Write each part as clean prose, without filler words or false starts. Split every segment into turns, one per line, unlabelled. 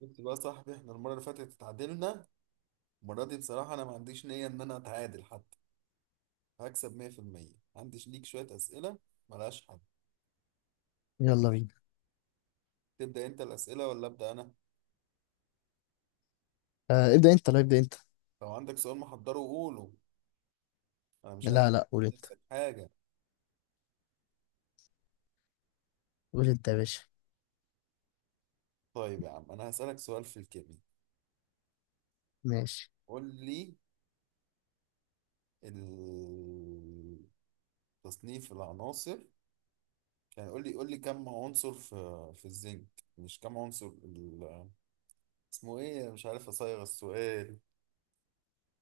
شفت بقى يا صاحبي، احنا المرة اللي فاتت اتعادلنا. المرة دي بصراحة أنا ما عنديش نية إن أنا أتعادل. حتى هكسب 100%. عندي ليك شوية أسئلة ملهاش حل.
يلا بينا.
تبدأ أنت الأسئلة ولا أبدأ أنا؟
ابدأ انت. لا، ابدأ انت.
لو عندك سؤال محضره قوله. أنا مش
لا،
عايز
لا، قول انت.
نفسك حاجة.
قول انت يا باشا.
طيب يا عم أنا هسألك سؤال في الكيمياء.
ماشي.
قول لي ال- تصنيف العناصر. يعني قول لي كم عنصر في الزنك. مش كم عنصر اسمه إيه؟ مش عارف أصيغ السؤال.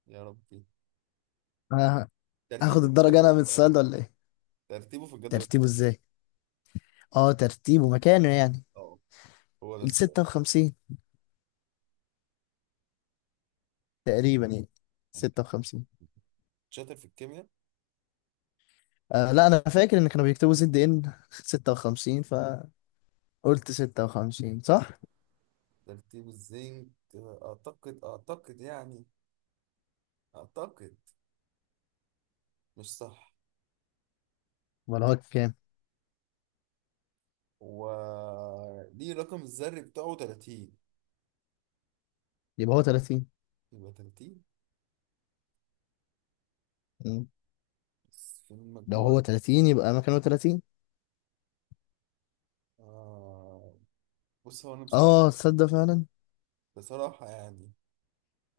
يا ربي.
آه هاخد
ترتيبه في
الدرجة
الجدول
انا من السؤال
الدوري.
ده ولا ايه؟
ترتيبه في الجدول
ترتيبه
الدوري.
ازاي؟ اه، مكانه يعني.
اه، هو ده
ال
السؤال.
56 تقريبا، يعني
انت
56.
شاطر في الكيمياء.
آه، لا انا فاكر ان كانوا بيكتبوا زد ان 56، فقلت 56 صح.
ترتيب الزنك اعتقد يعني، اعتقد. مش صح.
ولا هو كام؟
و ليه رقم الذري بتاعه 30
يبقى هو 30.
يبقى 30.
مم.
بس في
لو
المجموع.
هو 30 يبقى مكانه 30.
آه... بص هو انا بصراحة،
اه، تصدق فعلا.
يعني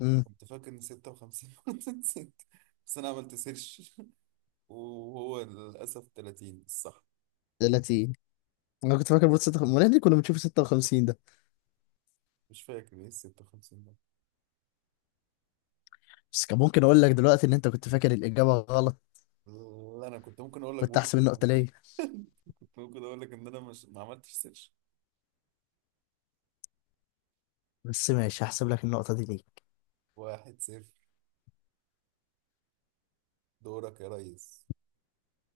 امم
كنت فاكر ان 56. نسيت. بس انا عملت سيرش. وهو للاسف 30 الصح.
30. انا كنت فاكر بوت 56، امال إحنا ليه كنا بنشوف 56 ده؟
مش فاكر ايه ال 56 ده.
بس كان ممكن اقول لك دلوقتي ان انت كنت فاكر الاجابه غلط.
لا، انا كنت ممكن اقول لك
كنت احسب
برضه.
النقطه ليا.
ممكن اقول لك ان انا مش، ما عملتش سيرش.
بس ماشي، هحسب لك النقطه دي ليك.
واحد صفر. دورك يا ريس.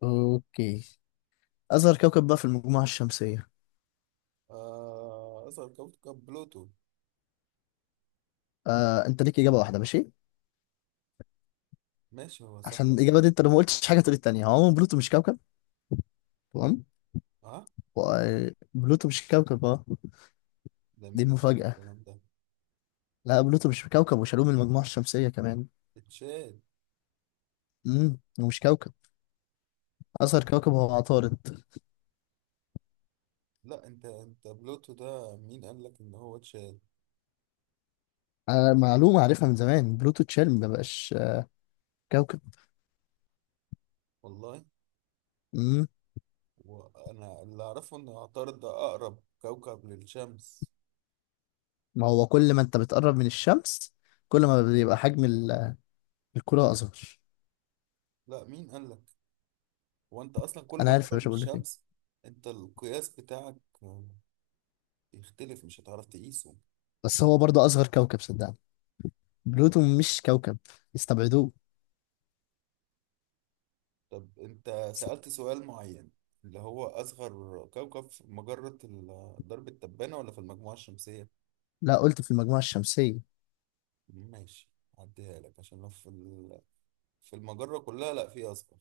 اوكي. اصغر كوكب بقى في المجموعه الشمسيه.
آه، اصغر كوكب بلوتو.
آه، انت ليك اجابه واحده، ماشي.
ماشي هو صح.
عشان الاجابه دي انت لو ما قلتش حاجه تقول التانيه. هو عموما بلوتو مش كوكب. تمام.
اه.
بلوتو مش كوكب، اه.
ده مين
دي
اللي قال لك
المفاجاه.
الكلام ده؟
لا، بلوتو مش كوكب وشالوه من المجموعه الشمسيه كمان.
اتشال.
ومش كوكب. اصغر كوكب هو عطارد.
لا، انت بلوتو ده مين قال لك ان هو اتشال؟
آه، معلومه عارفها من زمان، بلوتو اتشال، ما بقاش كوكب.
والله. وانا اللي اعرفه ان عطارد ده اقرب كوكب للشمس.
ما هو كل ما انت بتقرب من الشمس كل ما بيبقى حجم الكرة اصغر.
لا، مين قال لك؟ هو انت اصلا كل
انا
ما
عارف يا
تقرب
باشا، بقول لك
للشمس.
ايه.
انت القياس بتاعك، آه، يختلف. مش هتعرف تقيسه.
بس هو برضه اصغر كوكب، صدقني. بلوتو مش كوكب، استبعدوه.
طب انت
س-
سألت سؤال معين، اللي هو أصغر كوكب في مجرة درب التبانة ولا في المجموعة الشمسية؟
لا، قلت في المجموعة الشمسية.
ماشي. هعديها لك عشان لو في في المجرة كلها لا في أصغر.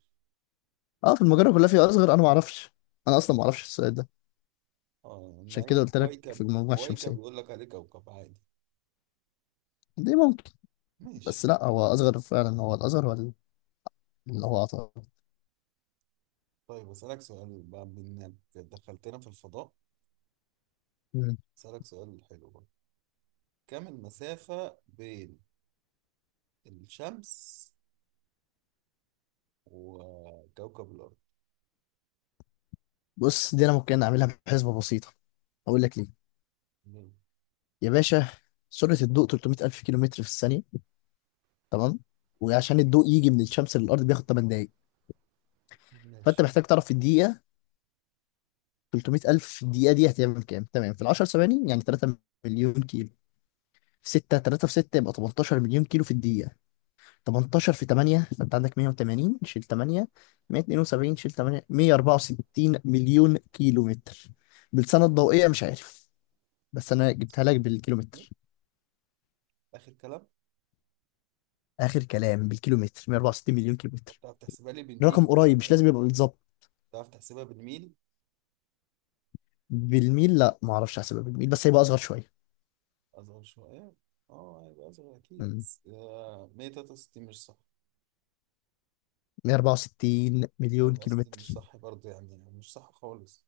اه، في المجرة كلها في اصغر، انا ما اعرفش. انا اصلا ما اعرفش السؤال ده.
اه، إن
عشان كده
أي
قلت لك في
كويكب،
المجموعة
كويكب
الشمسية.
يقول لك عليه كوكب عادي.
دي ممكن. بس
ماشي.
لا، هو اصغر فعلا، هو الاصغر، هو اللي هو عطارد.
طيب أسألك سؤال بقى بإنك دخلتنا في الفضاء.
مم.
أسألك سؤال حلو بقى. كم المسافة بين الشمس وكوكب الأرض؟
بص، دي انا ممكن اعملها بحسبة بسيطة. اقول لك ليه
مم.
يا باشا. سرعة الضوء 300 ألف كيلومتر في الثانية. تمام. وعشان الضوء يجي من الشمس للارض بياخد 8 دقايق. فانت
ماشي.
محتاج تعرف في الدقيقه، 300 الف دقيقه دي هتعمل كام. تمام، في ال 10 ثواني يعني 3 مليون كيلو. في 6، 3 في 6 يبقى 18 مليون كيلو في الدقيقه. 18 في 8، فانت عندك 180، شيل 8، 172، شيل 8، 164 مليون كيلو متر. بالسنه الضوئيه مش عارف، بس انا جبتها لك بالكيلومتر.
اخر كلام.
اخر كلام بالكيلومتر 164 مليون كيلو
طب
متر.
بتعرف تحسبها لي بالميل
رقم
بسرعه
قريب، مش
كده؟
لازم يبقى بالظبط.
بتعرف تحسبها بالميل؟
بالميل، لا ما اعرفش احسبها بالميل، بس هيبقى اصغر شويه.
اصغر شويه. اه، هيبقى اصغر اكيد
مم.
بس، 163 مش صح؟
164 مليون
164
كيلومتر.
مش صح برضه، يعني مش صح خالص.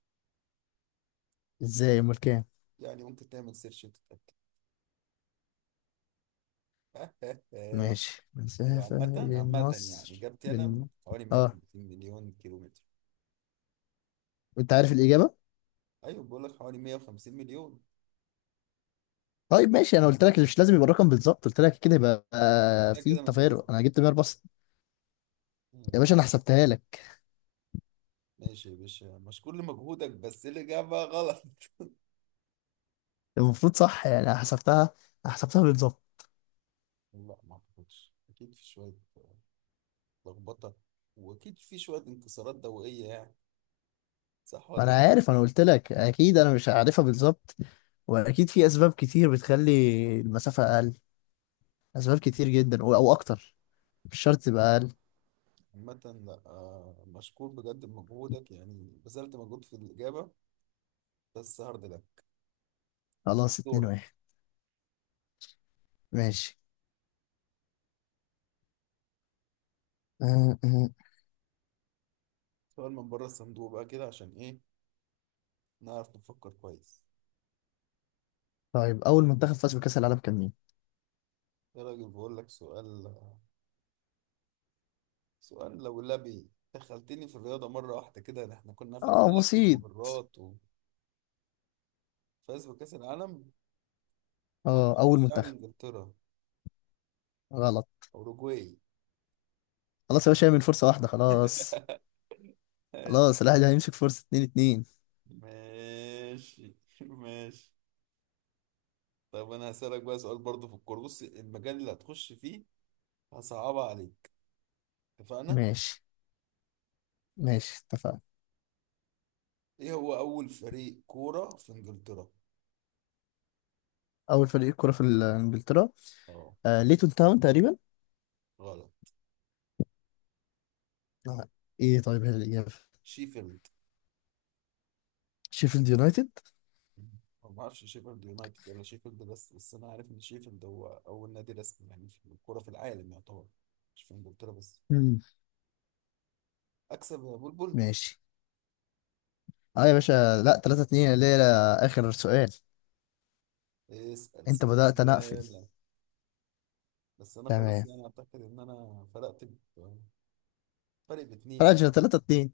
ازاي؟ امال كام؟
يعني ممكن تعمل سيرش وتتاكد.
ماشي،
هو عامة،
مسافة بين
عامة يعني
مصر
إجابتي أنا
بين.
حوالي
اه،
150 مليون كيلو متر.
انت عارف الإجابة.
أيوة، بقول لك حوالي 150 مليون.
طيب ماشي، انا قلت لك مش لازم يبقى الرقم بالظبط، قلت لك كده، يبقى
ده
في
كده مجاز.
تفارق، انا جبت 164.
مم.
يا باشا انا حسبتها لك.
ماشي يا باشا، مشكور لمجهودك بس الإجابة غلط.
المفروض صح، يعني أنا حسبتها، حسبتها بالظبط.
لا، ما أعتقدش. أكيد في شوية لخبطه، واكيد في شويه انكسارات دوائيه يعني. صح
ما
ولا
انا
ايه؟
عارف، انا قلت لك اكيد انا مش عارفها بالظبط. واكيد في اسباب كتير بتخلي المسافة اقل. اسباب كتير جدا، او اكتر، مش شرط تبقى اقل.
عامه، لا. مشكور بجد بمجهودك يعني. بذلت مجهود في الاجابه. بس هارد لك.
خلاص، 2
دورك.
1 ماشي.
سؤال من بره الصندوق بقى كده، عشان ايه نعرف نفكر كويس.
طيب، اول منتخب فاز بكاس العالم كان مين؟
يا راجل بقول لك سؤال، سؤال. لو لبي دخلتني في الرياضه مره واحده كده، ده احنا كنا في
اه
الفلك
بسيط.
والمجرات. وفاز بكاس العالم.
اه،
اعتقد
اول
يعني
منتخب.
انجلترا.
غلط.
اوروجواي.
خلاص يا باشا، من فرصه واحده خلاص.
ماشي.
خلاص، الواحد هيمسك فرصه اتنين اتنين.
ماشي. ماشي. طب انا هسألك بقى سؤال برضه في الكورة. بص المجال اللي هتخش فيه، هصعبها عليك. اتفقنا؟
ماشي، ماشي، اتفقنا.
ايه هو أول فريق كورة في انجلترا؟
اول فريق كرة في انجلترا.
اه.
آه، ليتون تاون تقريبا.
غلط.
آه. ايه طيب هي الاجابه؟
شيفيلد.
شيفيلد يونايتد.
أنا ما اعرفش شيفيلد يونايتد ولا شيفيلد، بس انا عارف ان شيفيلد هو اول نادي رسمي يعني في الكورة في العالم يعتبر. مش في انجلترا بس.
مم.
اكسب يا بلبل.
ماشي. اه يا باشا لا، 3-2 اللي هي اخر سؤال.
اسأل
انت بدأت، انا اقفل.
سؤال. بس انا خلاص
تمام.
يعني اعتقد ان انا فرقت. ب- فرق باتنين.
راجع، 3-2،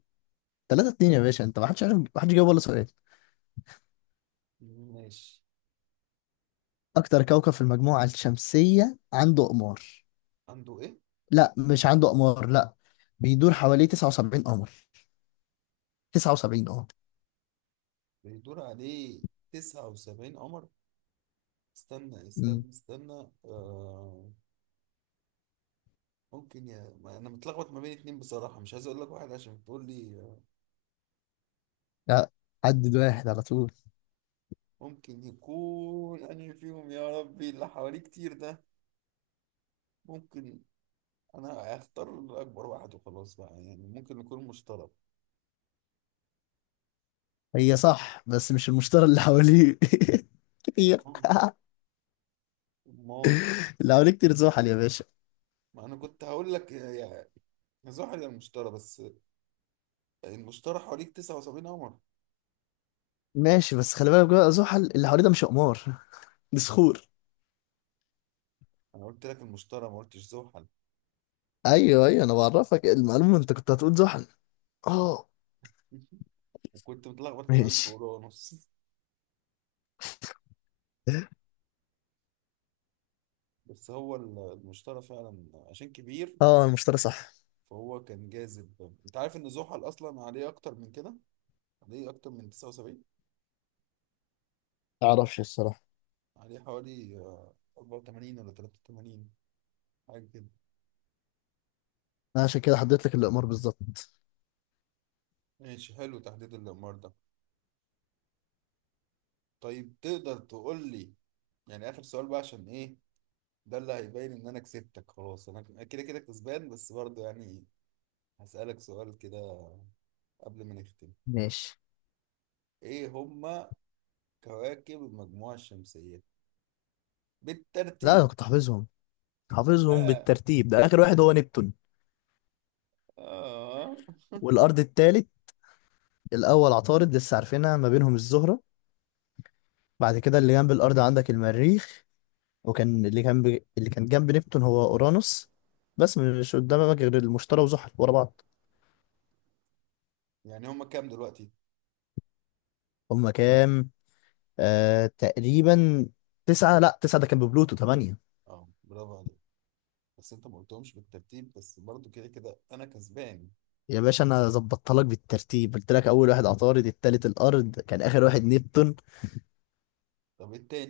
3-2 يا باشا. انت ما حدش عارف، ما حدش جاوب ولا سؤال.
ماشي.
أكتر كوكب في المجموعة الشمسية عنده أقمار.
عنده ايه؟
لا مش عنده أقمار، لا. بيدور حواليه 79 قمر. 79، اه.
بيدور عليه 79 قمر. استنى
مم.
استنى استنى، ممكن. يا ما انا متلخبط ما بين اتنين بصراحة. مش عايز اقول لك واحد عشان تقول لي،
لا، عدد واحد على طول.
ممكن يكون انهي فيهم. يا ربي اللي حواليه كتير ده. ممكن انا هختار اكبر واحد وخلاص بقى، يعني ممكن يكون مشترك.
هي صح بس مش المشتري اللي حواليه كتير.
امال. أمال.
اللي حواليه كتير زحل يا باشا.
ما انا كنت هقول لك يا زحل يا المشتري. بس المشتري حواليك 79 قمر.
ماشي، بس خلي بالك بقى، زحل اللي حواليه ده مش أقمار، دي صخور.
انا قلت لك المشتري، ما قلتش زحل.
أيوه، أيوه، أنا بعرفك المعلومة، أنت كنت هتقول زحل. اه.
وكنت متلخبط كمان في
ماشي.
فروع ونص. بس هو المشترى فعلا عشان كبير.
اه، المشتري صح.
فهو كان جاذب. انت عارف ان زحل اصلا عليه اكتر من كده. عليه اكتر من 79.
معرفش الصراحة.
عليه حوالي، 84 ولا 83، حاجه كده.
أنا عشان كده حددت لك الأقمار بالظبط.
ماشي، حلو تحديد الامار ده. طيب تقدر تقول لي يعني اخر سؤال بقى عشان ايه؟ ده اللي هيبين ان انا كسبتك. خلاص انا كده كده كسبان بس برضه يعني، هسألك سؤال كده قبل ما نختم.
ماشي.
ايه هما كواكب المجموعة الشمسية
لا انا
بالترتيب؟
كنت حافظهم، حافظهم
آه.
بالترتيب. ده اخر واحد هو نبتون.
آه.
والارض التالت. الاول عطارد لسه عارفينها، ما بينهم الزهره. بعد كده اللي جنب الارض عندك المريخ. وكان اللي كان ب... اللي كان جنب نبتون هو اورانوس. بس مش قدامك غير المشتري وزحل ورا بعض.
يعني هما كام دلوقتي؟
هما كام؟ تقريبا، تسعة، لا تسعة ده كان ببلوتو، تمانية.
اه، برافو عليك. بس انت ما قلتهمش بالترتيب، بس برضو كده كده انا كسبان.
يا باشا انا ظبطت لك بالترتيب، قلت لك اول واحد عطارد، التالت الارض، كان اخر واحد نبتون.
طب التاني.